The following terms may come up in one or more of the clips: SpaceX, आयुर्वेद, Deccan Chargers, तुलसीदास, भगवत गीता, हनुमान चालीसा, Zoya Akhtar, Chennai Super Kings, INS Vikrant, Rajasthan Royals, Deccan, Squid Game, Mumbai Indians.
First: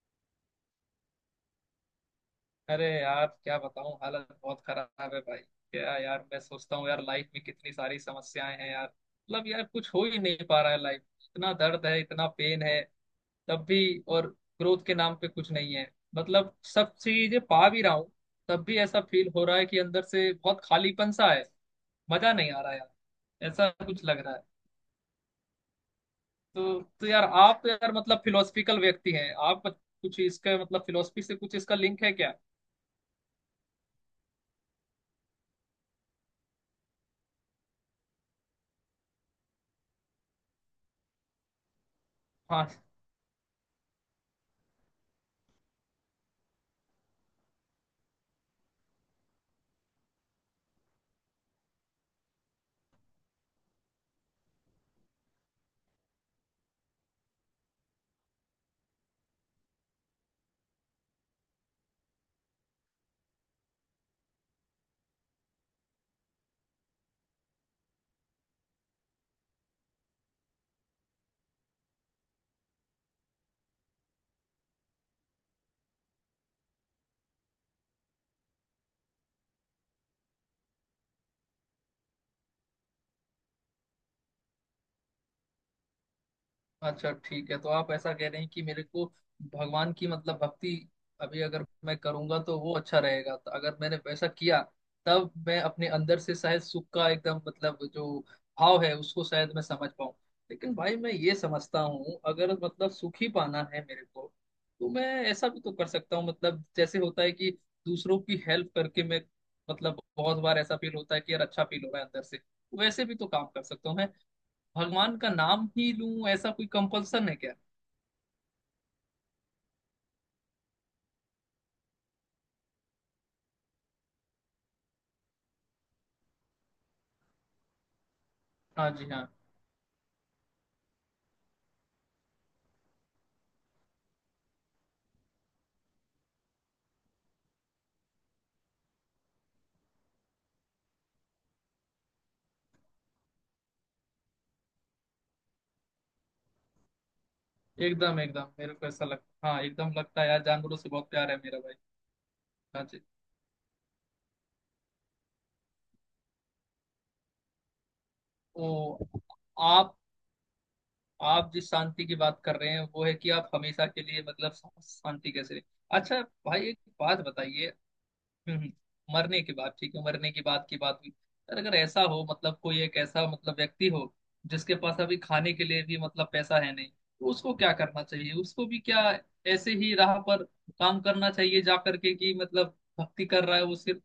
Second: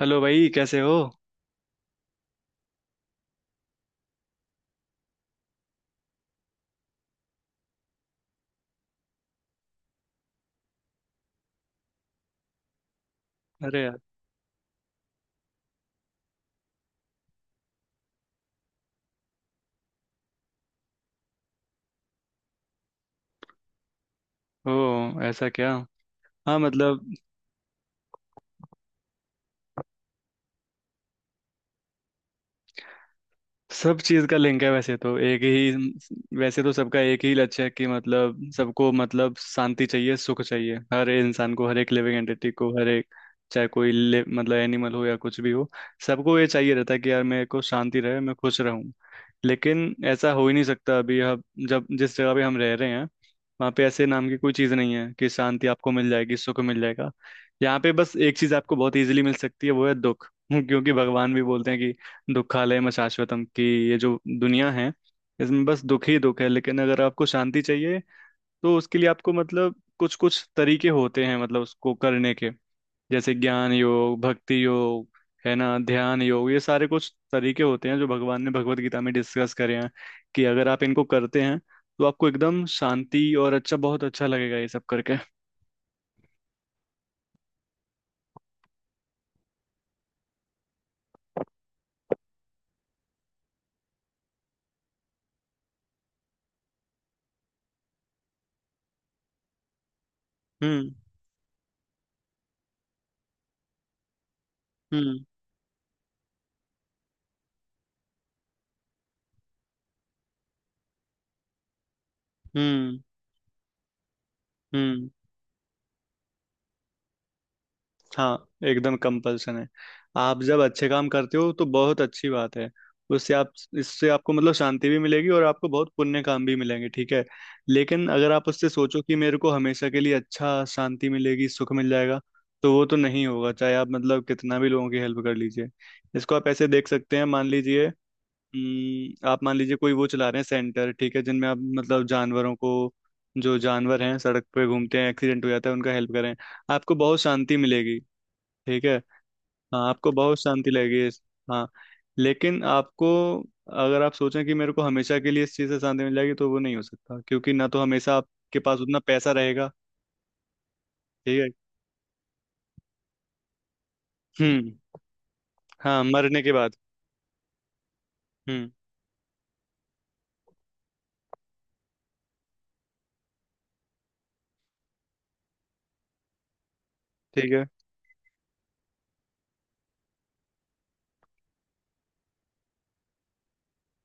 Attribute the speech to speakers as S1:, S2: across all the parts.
S1: Hello भाई कैसे हो।
S2: अरे यार क्या बताऊं, हालत बहुत खराब है भाई। क्या यार, मैं सोचता हूँ यार, लाइफ में कितनी सारी समस्याएं हैं यार। मतलब यार कुछ हो ही नहीं पा रहा है। लाइफ इतना दर्द है, इतना पेन है। तब भी।
S1: अरे यार।
S2: और ग्रोथ के नाम पे कुछ नहीं है। मतलब सब चीजें पा भी रहा हूँ तब भी ऐसा फील हो रहा है कि अंदर से बहुत खालीपन सा है। मजा नहीं आ रहा यार, ऐसा कुछ लग रहा है।
S1: ओ ऐसा क्या। हाँ
S2: तो
S1: मतलब
S2: यार आप यार मतलब फिलोसफिकल व्यक्ति हैं, आप कुछ इसके मतलब फिलोसफी से कुछ इसका लिंक है क्या?
S1: सब चीज़ का लिंक है, वैसे तो सबका एक ही लक्ष्य है कि मतलब सबको मतलब शांति चाहिए, सुख चाहिए, हर इंसान को, हर एक लिविंग एंटिटी को,
S2: हाँ।
S1: हर एक चाहे कोई ले, मतलब एनिमल हो या कुछ भी हो। सबको ये चाहिए रहता है कि यार मेरे को शांति रहे, मैं खुश रहूं। लेकिन ऐसा हो ही नहीं सकता। अभी हम जब जिस जगह पे हम रह रहे हैं, वहाँ पे ऐसे नाम की कोई चीज़ नहीं है कि शांति आपको मिल जाएगी, सुख मिल जाएगा। यहाँ पे बस एक चीज़ आपको बहुत इजीली मिल सकती है, वो है दुख। क्योंकि भगवान भी बोलते हैं कि दुखालयम शाश्वतम की ये जो दुनिया है, इसमें बस दुख ही दुख है। लेकिन अगर आपको शांति चाहिए, तो उसके लिए आपको मतलब कुछ कुछ तरीके होते हैं, मतलब उसको करने के। जैसे ज्ञान योग, भक्ति योग, है ना, ध्यान योग, ये सारे कुछ तरीके होते हैं जो भगवान ने भगवत गीता में डिस्कस करे हैं कि अगर आप इनको करते हैं तो आपको एकदम शांति और अच्छा, बहुत अच्छा लगेगा ये सब करके।
S2: अच्छा ठीक है, तो आप ऐसा कह रहे हैं कि मेरे को भगवान की मतलब भक्ति अभी अगर मैं करूंगा तो वो अच्छा रहेगा। तो अगर मैंने वैसा किया तब मैं अपने अंदर से शायद सुख का एकदम मतलब जो भाव है उसको शायद मैं समझ पाऊं। लेकिन
S1: हम्म।
S2: भाई मैं ये समझता हूँ, अगर मतलब सुख ही पाना है मेरे को तो मैं
S1: हम्म।
S2: ऐसा भी तो कर सकता हूँ। मतलब जैसे होता है कि दूसरों की हेल्प करके मैं मतलब बहुत बार ऐसा फील होता है कि यार अच्छा फील हो रहा है अंदर से।
S1: हम्म।
S2: वैसे भी तो काम कर सकता हूँ।
S1: हम्म।
S2: भगवान का नाम ही लूं ऐसा कोई कंपल्सन है क्या?
S1: हाँ एकदम कंपल्सन है। आप जब अच्छे काम करते हो तो बहुत अच्छी बात है। उससे आप इससे आपको मतलब शांति भी मिलेगी और आपको बहुत पुण्य काम भी मिलेंगे, ठीक है। लेकिन अगर आप उससे
S2: हाँ
S1: सोचो
S2: जी
S1: कि
S2: हाँ।
S1: मेरे को हमेशा के लिए अच्छा शांति मिलेगी, सुख मिल जाएगा, तो वो तो नहीं होगा, चाहे आप मतलब कितना भी लोगों की हेल्प कर लीजिए। इसको आप ऐसे देख सकते हैं। मान लीजिए आप मान लीजिए कोई वो चला रहे हैं सेंटर, ठीक है, जिनमें आप मतलब जानवरों को, जो जानवर हैं सड़क पे घूमते हैं एक्सीडेंट हो जाता है, उनका हेल्प करें। आपको बहुत शांति मिलेगी।
S2: एकदम एकदम मेरे
S1: ठीक
S2: को
S1: है।
S2: ऐसा लगता, हाँ
S1: हाँ
S2: एकदम
S1: आपको
S2: लगता है
S1: बहुत
S2: यार,
S1: शांति
S2: जानवरों से
S1: लगेगी
S2: बहुत प्यार है मेरा
S1: हाँ।
S2: भाई।
S1: लेकिन
S2: हाँ जी।
S1: आपको अगर आप सोचें कि मेरे को हमेशा के लिए इस चीज़ से शांति मिल जाएगी तो वो नहीं हो सकता, क्योंकि ना तो हमेशा आपके
S2: ओ
S1: पास उतना पैसा रहेगा।
S2: आप
S1: ठीक है।
S2: आप जिस शांति की बात कर रहे हैं वो है कि आप हमेशा के लिए मतलब
S1: हम्म।
S2: शांति कैसे रहे।
S1: हाँ
S2: अच्छा।
S1: मरने के
S2: भाई
S1: बाद।
S2: एक बात बताइए। हम्म,
S1: हम्म।
S2: हम्म। मरने के बाद ठीक है, मरने के बाद की बात हुई। यार अगर ऐसा हो मतलब कोई एक ऐसा मतलब व्यक्ति हो जिसके पास अभी खाने के लिए भी मतलब पैसा है नहीं तो
S1: ठीक
S2: उसको
S1: है।
S2: क्या करना चाहिए? उसको भी क्या ऐसे ही राह पर काम करना चाहिए जा करके कि मतलब भक्ति कर रहा है वो सिर्फ,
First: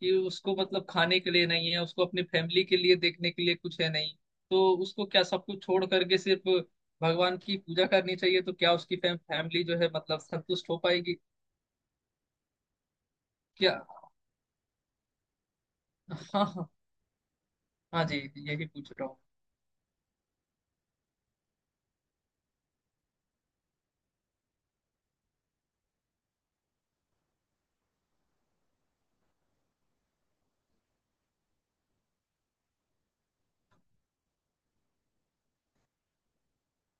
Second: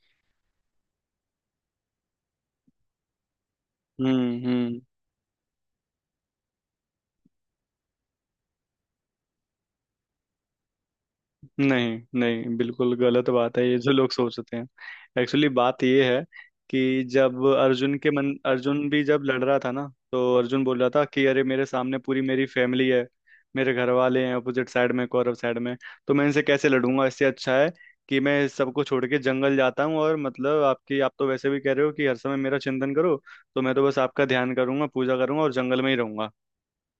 S2: कि उसको मतलब खाने के लिए नहीं है, उसको अपनी फैमिली के लिए देखने के लिए कुछ है नहीं।
S1: हम्म।
S2: तो
S1: हम्म।
S2: उसको क्या सब कुछ छोड़ करके सिर्फ भगवान की पूजा करनी चाहिए? तो क्या उसकी फैमिली जो है मतलब संतुष्ट हो पाएगी?
S1: नहीं नहीं बिल्कुल गलत बात है
S2: क्या?
S1: ये जो लोग सोचते हैं। एक्चुअली बात ये
S2: हाँ
S1: है
S2: हाँ हाँ।
S1: कि जब अर्जुन
S2: हाँ
S1: के
S2: जी,
S1: मन
S2: यही
S1: अर्जुन
S2: पूछ
S1: भी
S2: रहा हूँ।
S1: जब लड़ रहा था ना, तो अर्जुन बोल रहा था कि अरे मेरे सामने पूरी मेरी फैमिली है, मेरे घर वाले हैं अपोजिट साइड में, कौरव साइड में। तो मैं इनसे कैसे लड़ूंगा, इससे अच्छा है कि मैं सबको छोड़ के जंगल जाता हूँ। और मतलब आपकी, आप तो वैसे भी कह रहे हो कि हर समय मेरा चिंतन करो, तो मैं तो बस आपका ध्यान करूंगा, पूजा करूंगा और जंगल में ही रहूंगा,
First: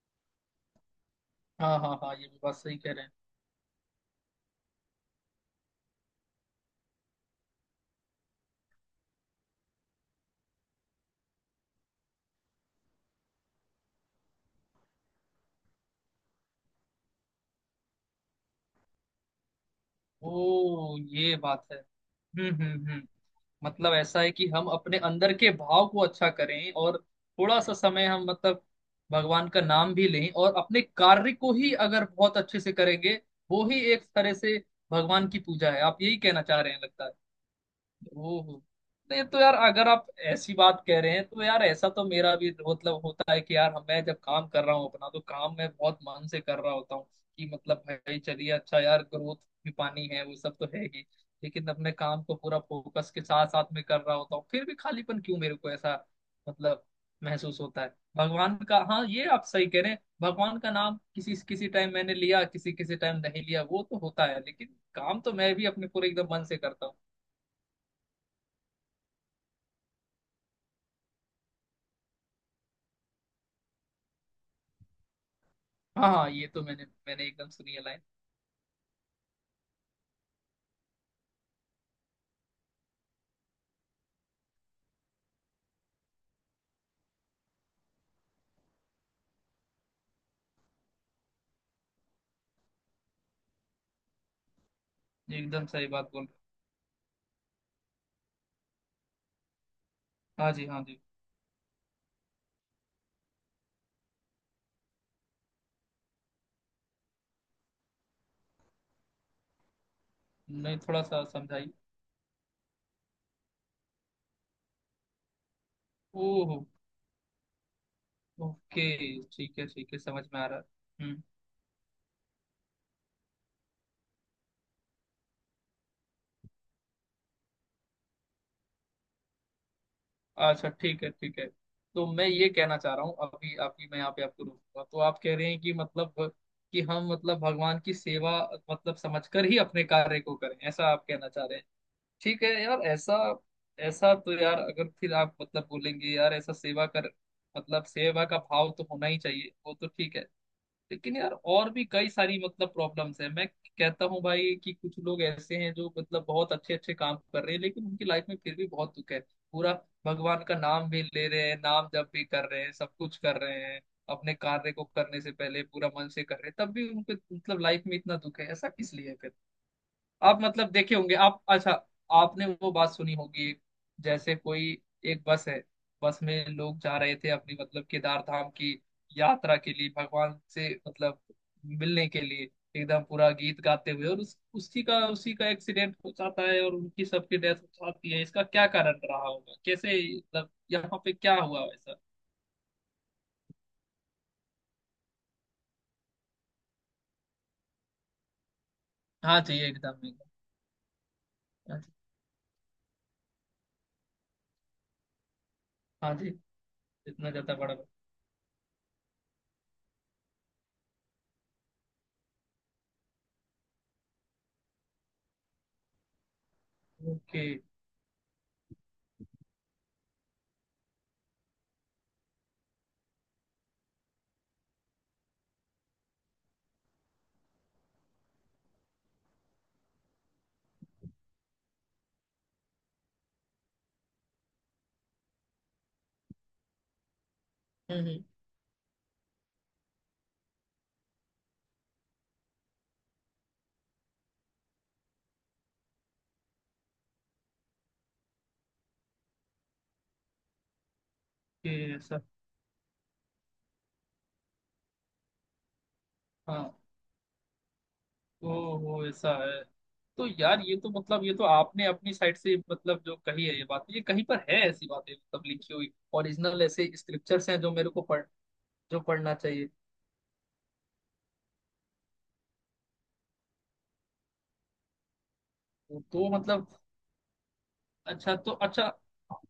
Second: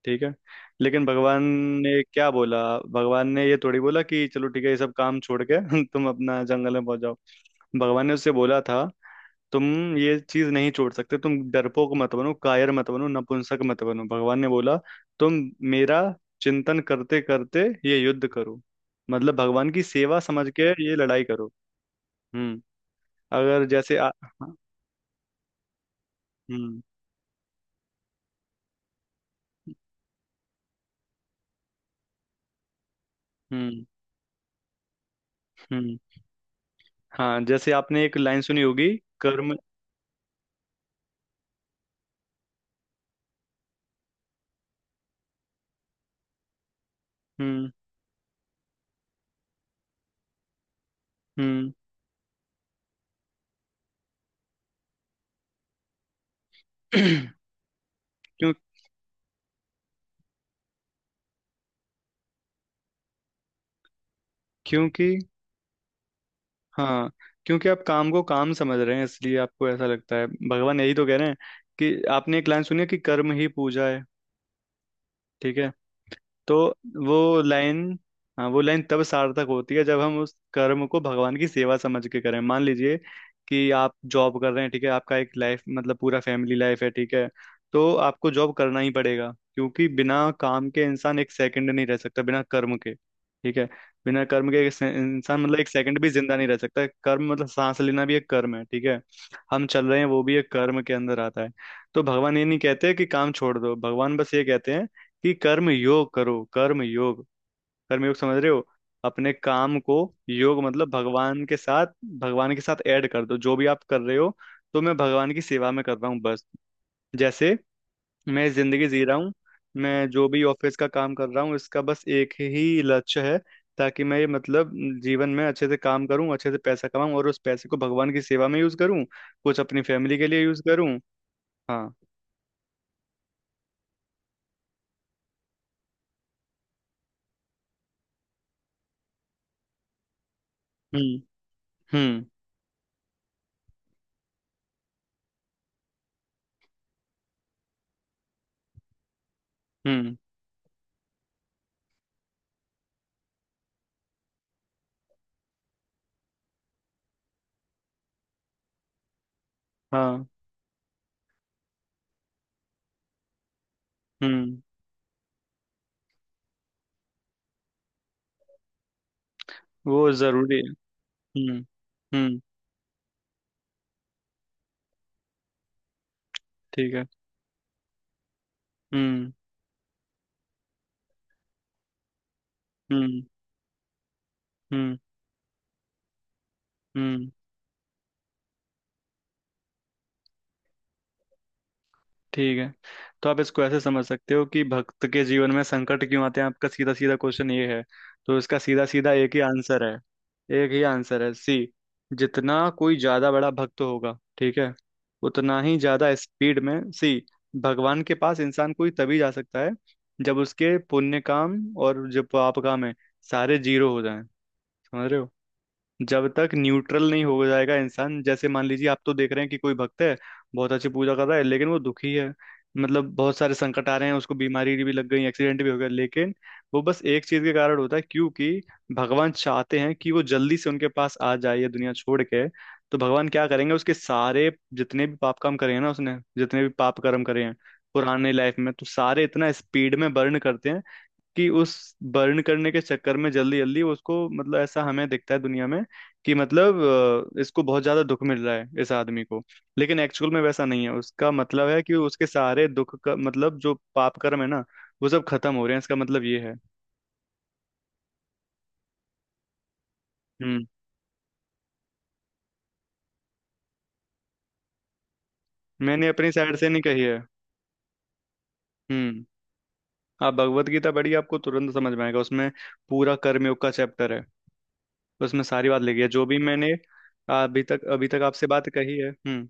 S1: ठीक है। लेकिन भगवान
S2: हाँ हाँ
S1: ने
S2: हाँ, ये
S1: क्या
S2: भी बात
S1: बोला?
S2: सही कह रहे हैं।
S1: भगवान ने ये थोड़ी बोला कि चलो ठीक है ये सब काम छोड़ के तुम अपना जंगल में पहुंच जाओ। भगवान ने उससे बोला था, तुम ये चीज नहीं छोड़ सकते, तुम डरपोक मत बनो, कायर मत बनो, नपुंसक मत बनो। भगवान ने बोला तुम मेरा चिंतन करते करते ये युद्ध करो, मतलब भगवान की सेवा समझ के ये
S2: ओ
S1: लड़ाई
S2: ये
S1: करो।
S2: बात है।
S1: हम्म।
S2: हम्म।
S1: अगर
S2: मतलब
S1: जैसे आ,
S2: ऐसा है कि
S1: हाँ।
S2: हम अपने अंदर के भाव को अच्छा करें
S1: हम्म।
S2: और थोड़ा सा समय हम मतलब भगवान का नाम भी लें और अपने कार्य को ही अगर बहुत अच्छे से करेंगे वो ही
S1: हम्म।
S2: एक तरह से भगवान की पूजा है।
S1: हम्म।
S2: आप यही कहना चाह रहे हैं लगता है।
S1: हाँ। जैसे आपने एक लाइन
S2: ओह।
S1: सुनी होगी।
S2: नहीं तो यार
S1: कर्म।
S2: अगर आप ऐसी बात कह रहे हैं तो यार ऐसा तो मेरा भी मतलब होता है कि यार मैं जब काम कर रहा हूँ अपना तो काम मैं बहुत मन से कर रहा होता हूँ कि
S1: हम्म।
S2: मतलब भाई चलिए अच्छा यार ग्रोथ भी पानी है वो सब तो है ही। लेकिन
S1: हम्म।
S2: अपने काम को पूरा फोकस के साथ साथ में कर रहा होता हूँ फिर भी खालीपन क्यों मेरे को ऐसा मतलब महसूस होता है?
S1: क्यों?
S2: भगवान का, हाँ ये आप सही कह रहे हैं। भगवान का नाम किसी किसी टाइम मैंने लिया, किसी किसी टाइम नहीं लिया, वो तो होता है, लेकिन
S1: क्योंकि
S2: काम तो मैं भी अपने पूरे एकदम मन से करता हूँ।
S1: हाँ क्योंकि आप काम को काम समझ रहे हैं, इसलिए आपको ऐसा लगता है। भगवान यही तो कह रहे हैं कि आपने एक लाइन सुनी है कि कर्म ही पूजा है, ठीक है।
S2: हाँ हाँ, ये
S1: तो
S2: तो मैंने मैंने
S1: वो
S2: एकदम सुनी है
S1: लाइन
S2: लाइन।
S1: हाँ वो लाइन तब सार्थक होती है जब हम उस कर्म को भगवान की सेवा समझ के करें। मान लीजिए कि आप जॉब कर रहे हैं, ठीक है, आपका एक लाइफ मतलब पूरा फैमिली लाइफ है, ठीक है। तो आपको जॉब करना ही पड़ेगा, क्योंकि बिना काम के इंसान एक सेकंड नहीं रह सकता, बिना कर्म के, ठीक है। बिना कर्म के
S2: ये
S1: इंसान मतलब
S2: एकदम
S1: एक
S2: सही
S1: सेकंड
S2: बात
S1: भी
S2: बोल रहे
S1: जिंदा नहीं रह सकता। कर्म मतलब सांस लेना भी एक कर्म है, ठीक है। हम चल रहे हैं वो भी
S2: हो।
S1: एक
S2: हाँ जी
S1: कर्म
S2: हाँ
S1: के
S2: जी।
S1: अंदर आता है। तो भगवान ये नहीं कहते कि काम छोड़ दो, भगवान बस ये कहते हैं कि कर्म योग करो, कर्म योग। कर्म योग समझ रहे हो? अपने काम को योग
S2: नहीं
S1: मतलब
S2: थोड़ा सा
S1: भगवान के
S2: समझाइए।
S1: साथ, भगवान के साथ ऐड कर दो जो भी आप कर रहे हो। तो मैं भगवान की सेवा में कर रहा हूँ, बस
S2: ओहो।
S1: जैसे मैं
S2: ओके
S1: जिंदगी जी रहा हूँ।
S2: ठीक है ठीक है,
S1: मैं
S2: समझ
S1: जो
S2: में
S1: भी
S2: आ रहा
S1: ऑफिस का
S2: है।
S1: काम
S2: हम्म।
S1: कर रहा हूँ इसका बस एक ही लक्ष्य है ताकि मैं ये मतलब जीवन में अच्छे से काम करूँ, अच्छे से पैसा कमाऊं और उस पैसे को भगवान की सेवा में यूज करूँ, कुछ अपनी फैमिली के लिए यूज
S2: अच्छा
S1: करूँ।
S2: ठीक है ठीक है।
S1: हाँ।
S2: तो मैं ये कहना चाह रहा हूँ, अभी आपकी मैं यहाँ पे आपको रोकूंगा। तो आप कह रहे हैं कि मतलब कि हम मतलब भगवान की सेवा मतलब समझकर ही अपने कार्य को करें, ऐसा आप
S1: हम्म।
S2: कहना चाह रहे हैं।
S1: हम्म।
S2: ठीक है यार। ऐसा ऐसा तो यार अगर फिर आप मतलब बोलेंगे यार ऐसा सेवा कर, मतलब सेवा का भाव तो होना ही चाहिए, वो तो
S1: हम्म।
S2: ठीक है। लेकिन यार और भी कई सारी मतलब प्रॉब्लम्स हैं। मैं कहता हूँ भाई कि कुछ लोग ऐसे हैं जो मतलब बहुत अच्छे अच्छे काम कर रहे हैं लेकिन उनकी लाइफ में फिर भी बहुत दुख है पूरा।
S1: हाँ।
S2: भगवान का नाम भी ले रहे हैं, नाम जप भी कर रहे हैं, सब कुछ कर रहे हैं, अपने
S1: हम्म।
S2: कार्य को करने से पहले पूरा मन से कर रहे हैं, तब भी उनको मतलब लाइफ में इतना दुख है, ऐसा किस लिए है फिर?
S1: वो
S2: आप
S1: जरूरी।
S2: मतलब देखे होंगे। आप
S1: हम्म।
S2: अच्छा,
S1: हम्म।
S2: आपने वो बात सुनी होगी। जैसे कोई एक बस है, बस में लोग
S1: ठीक
S2: जा
S1: है।
S2: रहे थे अपनी मतलब केदार धाम की
S1: हम्म।
S2: यात्रा के लिए, भगवान से मतलब मिलने के लिए, एकदम
S1: हम्म।
S2: पूरा गीत गाते हुए, और उस
S1: हम्म।
S2: उसी का एक्सीडेंट हो जाता है और उनकी
S1: हम्म।
S2: सबकी डेथ हो जाती है। इसका क्या कारण रहा होगा, कैसे मतलब यहाँ पे क्या हुआ वैसा?
S1: ठीक है तो आप इसको ऐसे समझ सकते हो कि भक्त के जीवन में संकट क्यों आते हैं, आपका सीधा सीधा क्वेश्चन ये है। तो इसका सीधा सीधा एक ही
S2: हाँ जी
S1: आंसर है।
S2: एकदम एकदम।
S1: एक ही आंसर है, सी
S2: हाँ जी
S1: जितना कोई ज्यादा बड़ा भक्त होगा, ठीक है, उतना ही ज्यादा
S2: हाँ जी,
S1: स्पीड में सी
S2: इतना ज्यादा बड़ा।
S1: भगवान के पास इंसान कोई तभी जा सकता है जब उसके पुण्य काम और जो पाप काम है, सारे जीरो हो जाएं। समझ रहे हो? जब तक न्यूट्रल नहीं
S2: ओके।
S1: हो जाएगा इंसान, जैसे मान लीजिए आप तो देख रहे हैं कि कोई भक्त है, बहुत अच्छी पूजा कर रहा है लेकिन वो दुखी है, मतलब बहुत सारे संकट आ रहे हैं उसको, बीमारी भी लग गई, एक्सीडेंट भी हो गया, लेकिन वो बस एक चीज के कारण होता है, क्योंकि भगवान चाहते हैं कि वो जल्दी से उनके पास आ जाए, ये दुनिया छोड़ के। तो भगवान क्या करेंगे, उसके सारे जितने भी पाप काम करे हैं ना, उसने जितने भी पाप कर्म करे हैं
S2: हम्म हम्म,
S1: पुराने लाइफ में, तो सारे इतना स्पीड में बर्न करते हैं कि उस बर्न करने के चक्कर में जल्दी जल्दी उसको मतलब ऐसा हमें दिखता है दुनिया में कि मतलब इसको बहुत ज्यादा दुख मिल रहा है इस आदमी को। लेकिन एक्चुअल में वैसा नहीं है, उसका मतलब है कि
S2: ओके सर।
S1: उसके सारे दुख का मतलब जो पाप कर्म है ना, वो सब खत्म हो रहे हैं, इसका मतलब ये है।
S2: हाँ। ओ ऐसा है। तो यार
S1: हम्म।
S2: ये तो मतलब ये तो आपने अपनी साइड से मतलब जो कही है ये बात, ये कहीं पर है? ऐसी बातें मतलब लिखी हुई
S1: मैंने अपनी साइड
S2: ओरिजिनल
S1: से नहीं
S2: ऐसे
S1: कही है।
S2: स्क्रिप्चर्स हैं जो मेरे को पढ़ जो
S1: हम्म।
S2: पढ़ना चाहिए?
S1: आप भगवत गीता पढ़िए, आपको तुरंत समझ में आएगा। उसमें पूरा कर्मयोग का चैप्टर है, उसमें सारी बात
S2: तो,
S1: लिखी है जो
S2: तो
S1: भी
S2: मतलब
S1: मैंने अभी तक
S2: अच्छा,
S1: आपसे
S2: तो
S1: बात
S2: अच्छा
S1: कही है। हम्म।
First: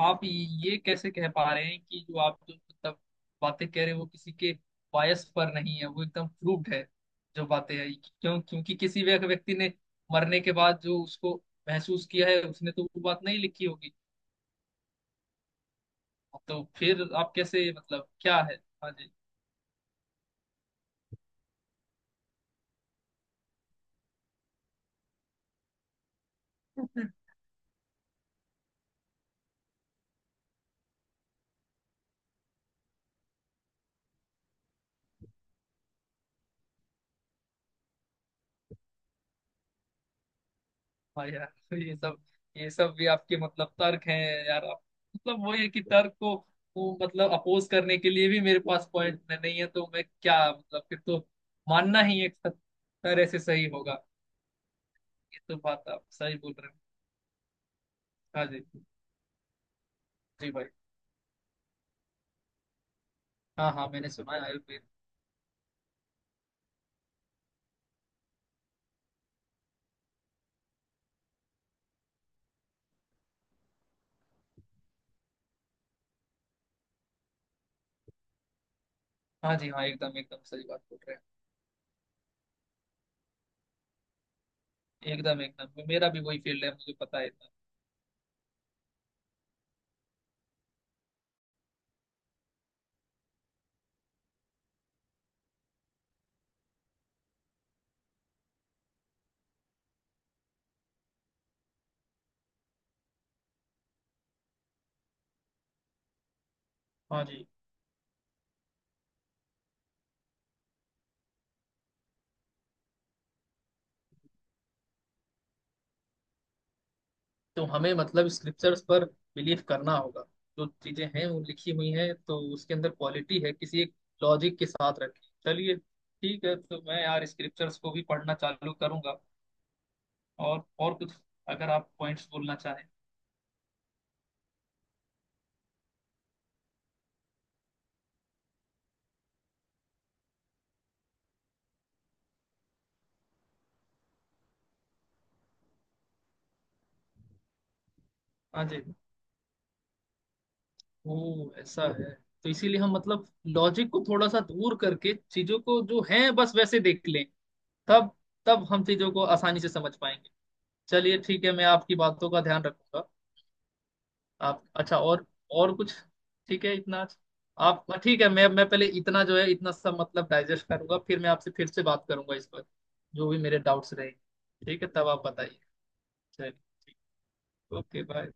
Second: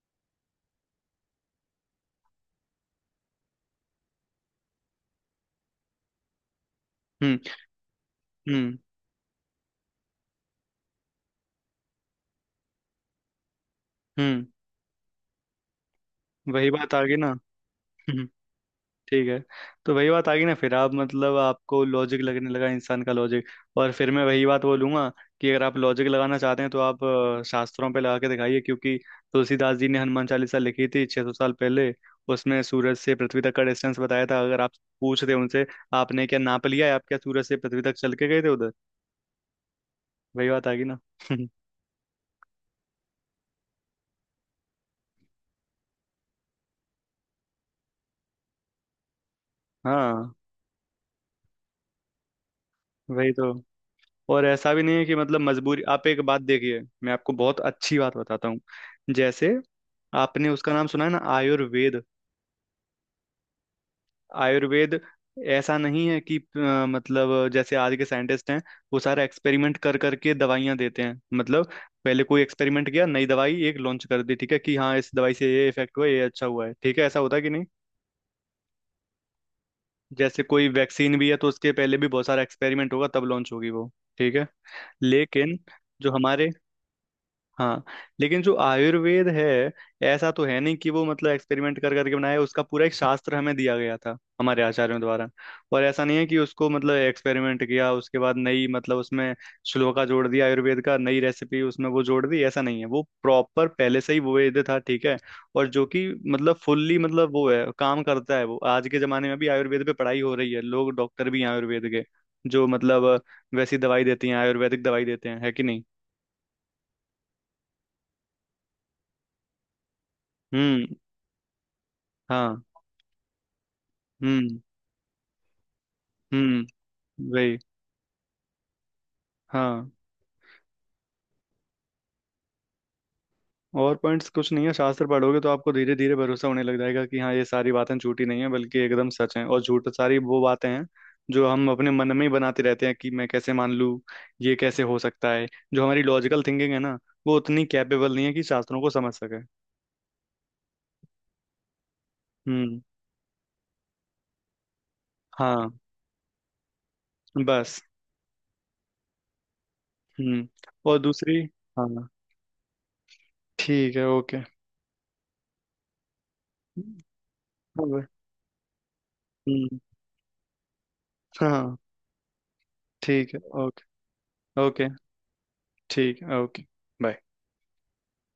S2: आप ये कैसे कह पा रहे हैं कि जो आप जो मतलब बातें कह रहे हो वो किसी के बायस पर नहीं है, वो एकदम प्रूव्ड है
S1: हम्म।
S2: जो बातें है? क्यों? क्योंकि
S1: हम्म।
S2: किसी व्यक्ति ने मरने के बाद जो उसको महसूस किया है उसने तो वो बात नहीं लिखी होगी,
S1: हम्म।
S2: तो
S1: वही बात आ
S2: फिर
S1: गई ना।
S2: आप कैसे मतलब
S1: हम्म।
S2: क्या है? हाँ जी।
S1: ठीक है। तो वही बात आ गई ना, फिर आप मतलब आपको लॉजिक लगने लगा, इंसान का लॉजिक। और फिर मैं वही बात बोलूंगा कि अगर आप लॉजिक लगाना चाहते हैं तो आप शास्त्रों पे लगा के दिखाइए। क्योंकि तुलसीदास जी ने हनुमान चालीसा लिखी थी 600 साल पहले, उसमें सूरज से पृथ्वी तक का डिस्टेंस बताया था। अगर आप पूछ रहे उनसे, आपने क्या नाप लिया है? आप क्या सूरज से पृथ्वी तक चल के गए थे उधर? वही बात आ गई ना।
S2: हाँ यार, तो ये सब भी आपके मतलब तर्क हैं यार। आप मतलब वही है कि तर्क को मतलब अपोज करने के लिए भी मेरे पास पॉइंट नहीं है, तो मैं
S1: हाँ।
S2: क्या मतलब फिर तो मानना ही एक तरह
S1: वही
S2: से
S1: तो।
S2: सही होगा।
S1: और ऐसा भी नहीं है कि
S2: ये
S1: मतलब
S2: तो
S1: मजबूरी।
S2: बात आप
S1: आप एक
S2: सही
S1: बात
S2: बोल रहे हो।
S1: देखिए, मैं आपको बहुत अच्छी बात
S2: हाँ
S1: बताता हूँ।
S2: जी।
S1: जैसे आपने
S2: जी भाई,
S1: उसका नाम सुना है ना, आयुर्वेद।
S2: हाँ हाँ मैंने सुना है आयुर्वेद।
S1: आयुर्वेद ऐसा नहीं है कि मतलब जैसे आज के साइंटिस्ट हैं वो सारा एक्सपेरिमेंट कर करके दवाइयां देते हैं, मतलब पहले कोई एक्सपेरिमेंट किया, नई दवाई एक लॉन्च कर दी, ठीक है, कि हाँ इस दवाई से ये इफेक्ट हुआ, ये अच्छा हुआ है, ठीक है, ऐसा होता है कि नहीं।
S2: हाँ जी हाँ एकदम एकदम
S1: जैसे
S2: सही
S1: कोई
S2: बात बोल रहे
S1: वैक्सीन भी है तो उसके पहले भी बहुत सारा एक्सपेरिमेंट होगा तब लॉन्च होगी वो, ठीक है।
S2: हैं। एकदम
S1: लेकिन
S2: एकदम मेरा
S1: जो
S2: भी वही
S1: हमारे
S2: फील्ड है, मुझे पता है इतना।
S1: हाँ, लेकिन जो आयुर्वेद है, ऐसा तो है नहीं कि वो मतलब एक्सपेरिमेंट कर करके बनाया है, उसका पूरा एक शास्त्र हमें दिया गया था हमारे आचार्यों द्वारा। और ऐसा नहीं है कि उसको मतलब एक्सपेरिमेंट किया उसके बाद नई मतलब उसमें श्लोका जोड़ दिया आयुर्वेद का, नई रेसिपी उसमें वो जोड़ दी, ऐसा नहीं है। वो प्रॉपर पहले से ही वो वेद था, ठीक है। और जो कि मतलब फुल्ली
S2: हाँ
S1: मतलब
S2: जी।
S1: वो है काम करता है, वो आज के जमाने में भी आयुर्वेद पे पढ़ाई हो रही है, लोग डॉक्टर भी हैं आयुर्वेद के जो मतलब वैसी दवाई देती हैं, आयुर्वेदिक दवाई देते हैं, है कि नहीं।
S2: तो हमें मतलब स्क्रिप्चर्स पर बिलीव करना होगा, जो
S1: हम्म।
S2: चीजें हैं वो लिखी हुई हैं तो
S1: हाँ।
S2: उसके अंदर क्वालिटी है किसी एक लॉजिक
S1: हम्म।
S2: के साथ रखी। चलिए ठीक है,
S1: हम्म।
S2: तो मैं यार
S1: वही।
S2: स्क्रिप्चर्स को भी पढ़ना चालू करूंगा।
S1: हाँ।
S2: और कुछ अगर आप पॉइंट्स बोलना चाहें?
S1: और पॉइंट्स कुछ नहीं है, शास्त्र पढ़ोगे तो आपको धीरे धीरे भरोसा होने लग जाएगा कि हाँ ये सारी बातें झूठी नहीं है, बल्कि एकदम सच हैं। और झूठ सारी वो बातें हैं जो हम अपने मन में ही बनाते रहते हैं कि मैं कैसे मान लूँ, ये कैसे हो सकता है। जो हमारी लॉजिकल थिंकिंग है ना, वो उतनी कैपेबल नहीं है कि
S2: हाँ
S1: शास्त्रों
S2: जी।
S1: को समझ सके।
S2: वो ऐसा है, तो इसीलिए
S1: हम्म।
S2: हम मतलब लॉजिक को थोड़ा सा दूर करके चीजों
S1: हाँ।
S2: को जो है बस वैसे देख लें
S1: बस।
S2: तब तब हम चीजों को आसानी से समझ पाएंगे।
S1: हम्म। और
S2: चलिए
S1: दूसरी।
S2: ठीक है, मैं
S1: हाँ।
S2: आपकी बातों का ध्यान रखूंगा।
S1: ठीक है, ओके।
S2: आप अच्छा, और कुछ? ठीक है इतना अच्छा। आप हाँ, ठीक है। मैं पहले इतना जो है
S1: हम्म।
S2: इतना सब मतलब डाइजेस्ट करूंगा फिर मैं आपसे फिर
S1: हाँ।
S2: से बात करूंगा इस पर जो
S1: ठीक
S2: भी
S1: है,
S2: मेरे डाउट्स
S1: ओके।
S2: रहेंगे। ठीक
S1: ओके।
S2: है तब आप बताइए।
S1: ठीक है,
S2: चलिए
S1: ओके। बाय।
S2: Okay bye.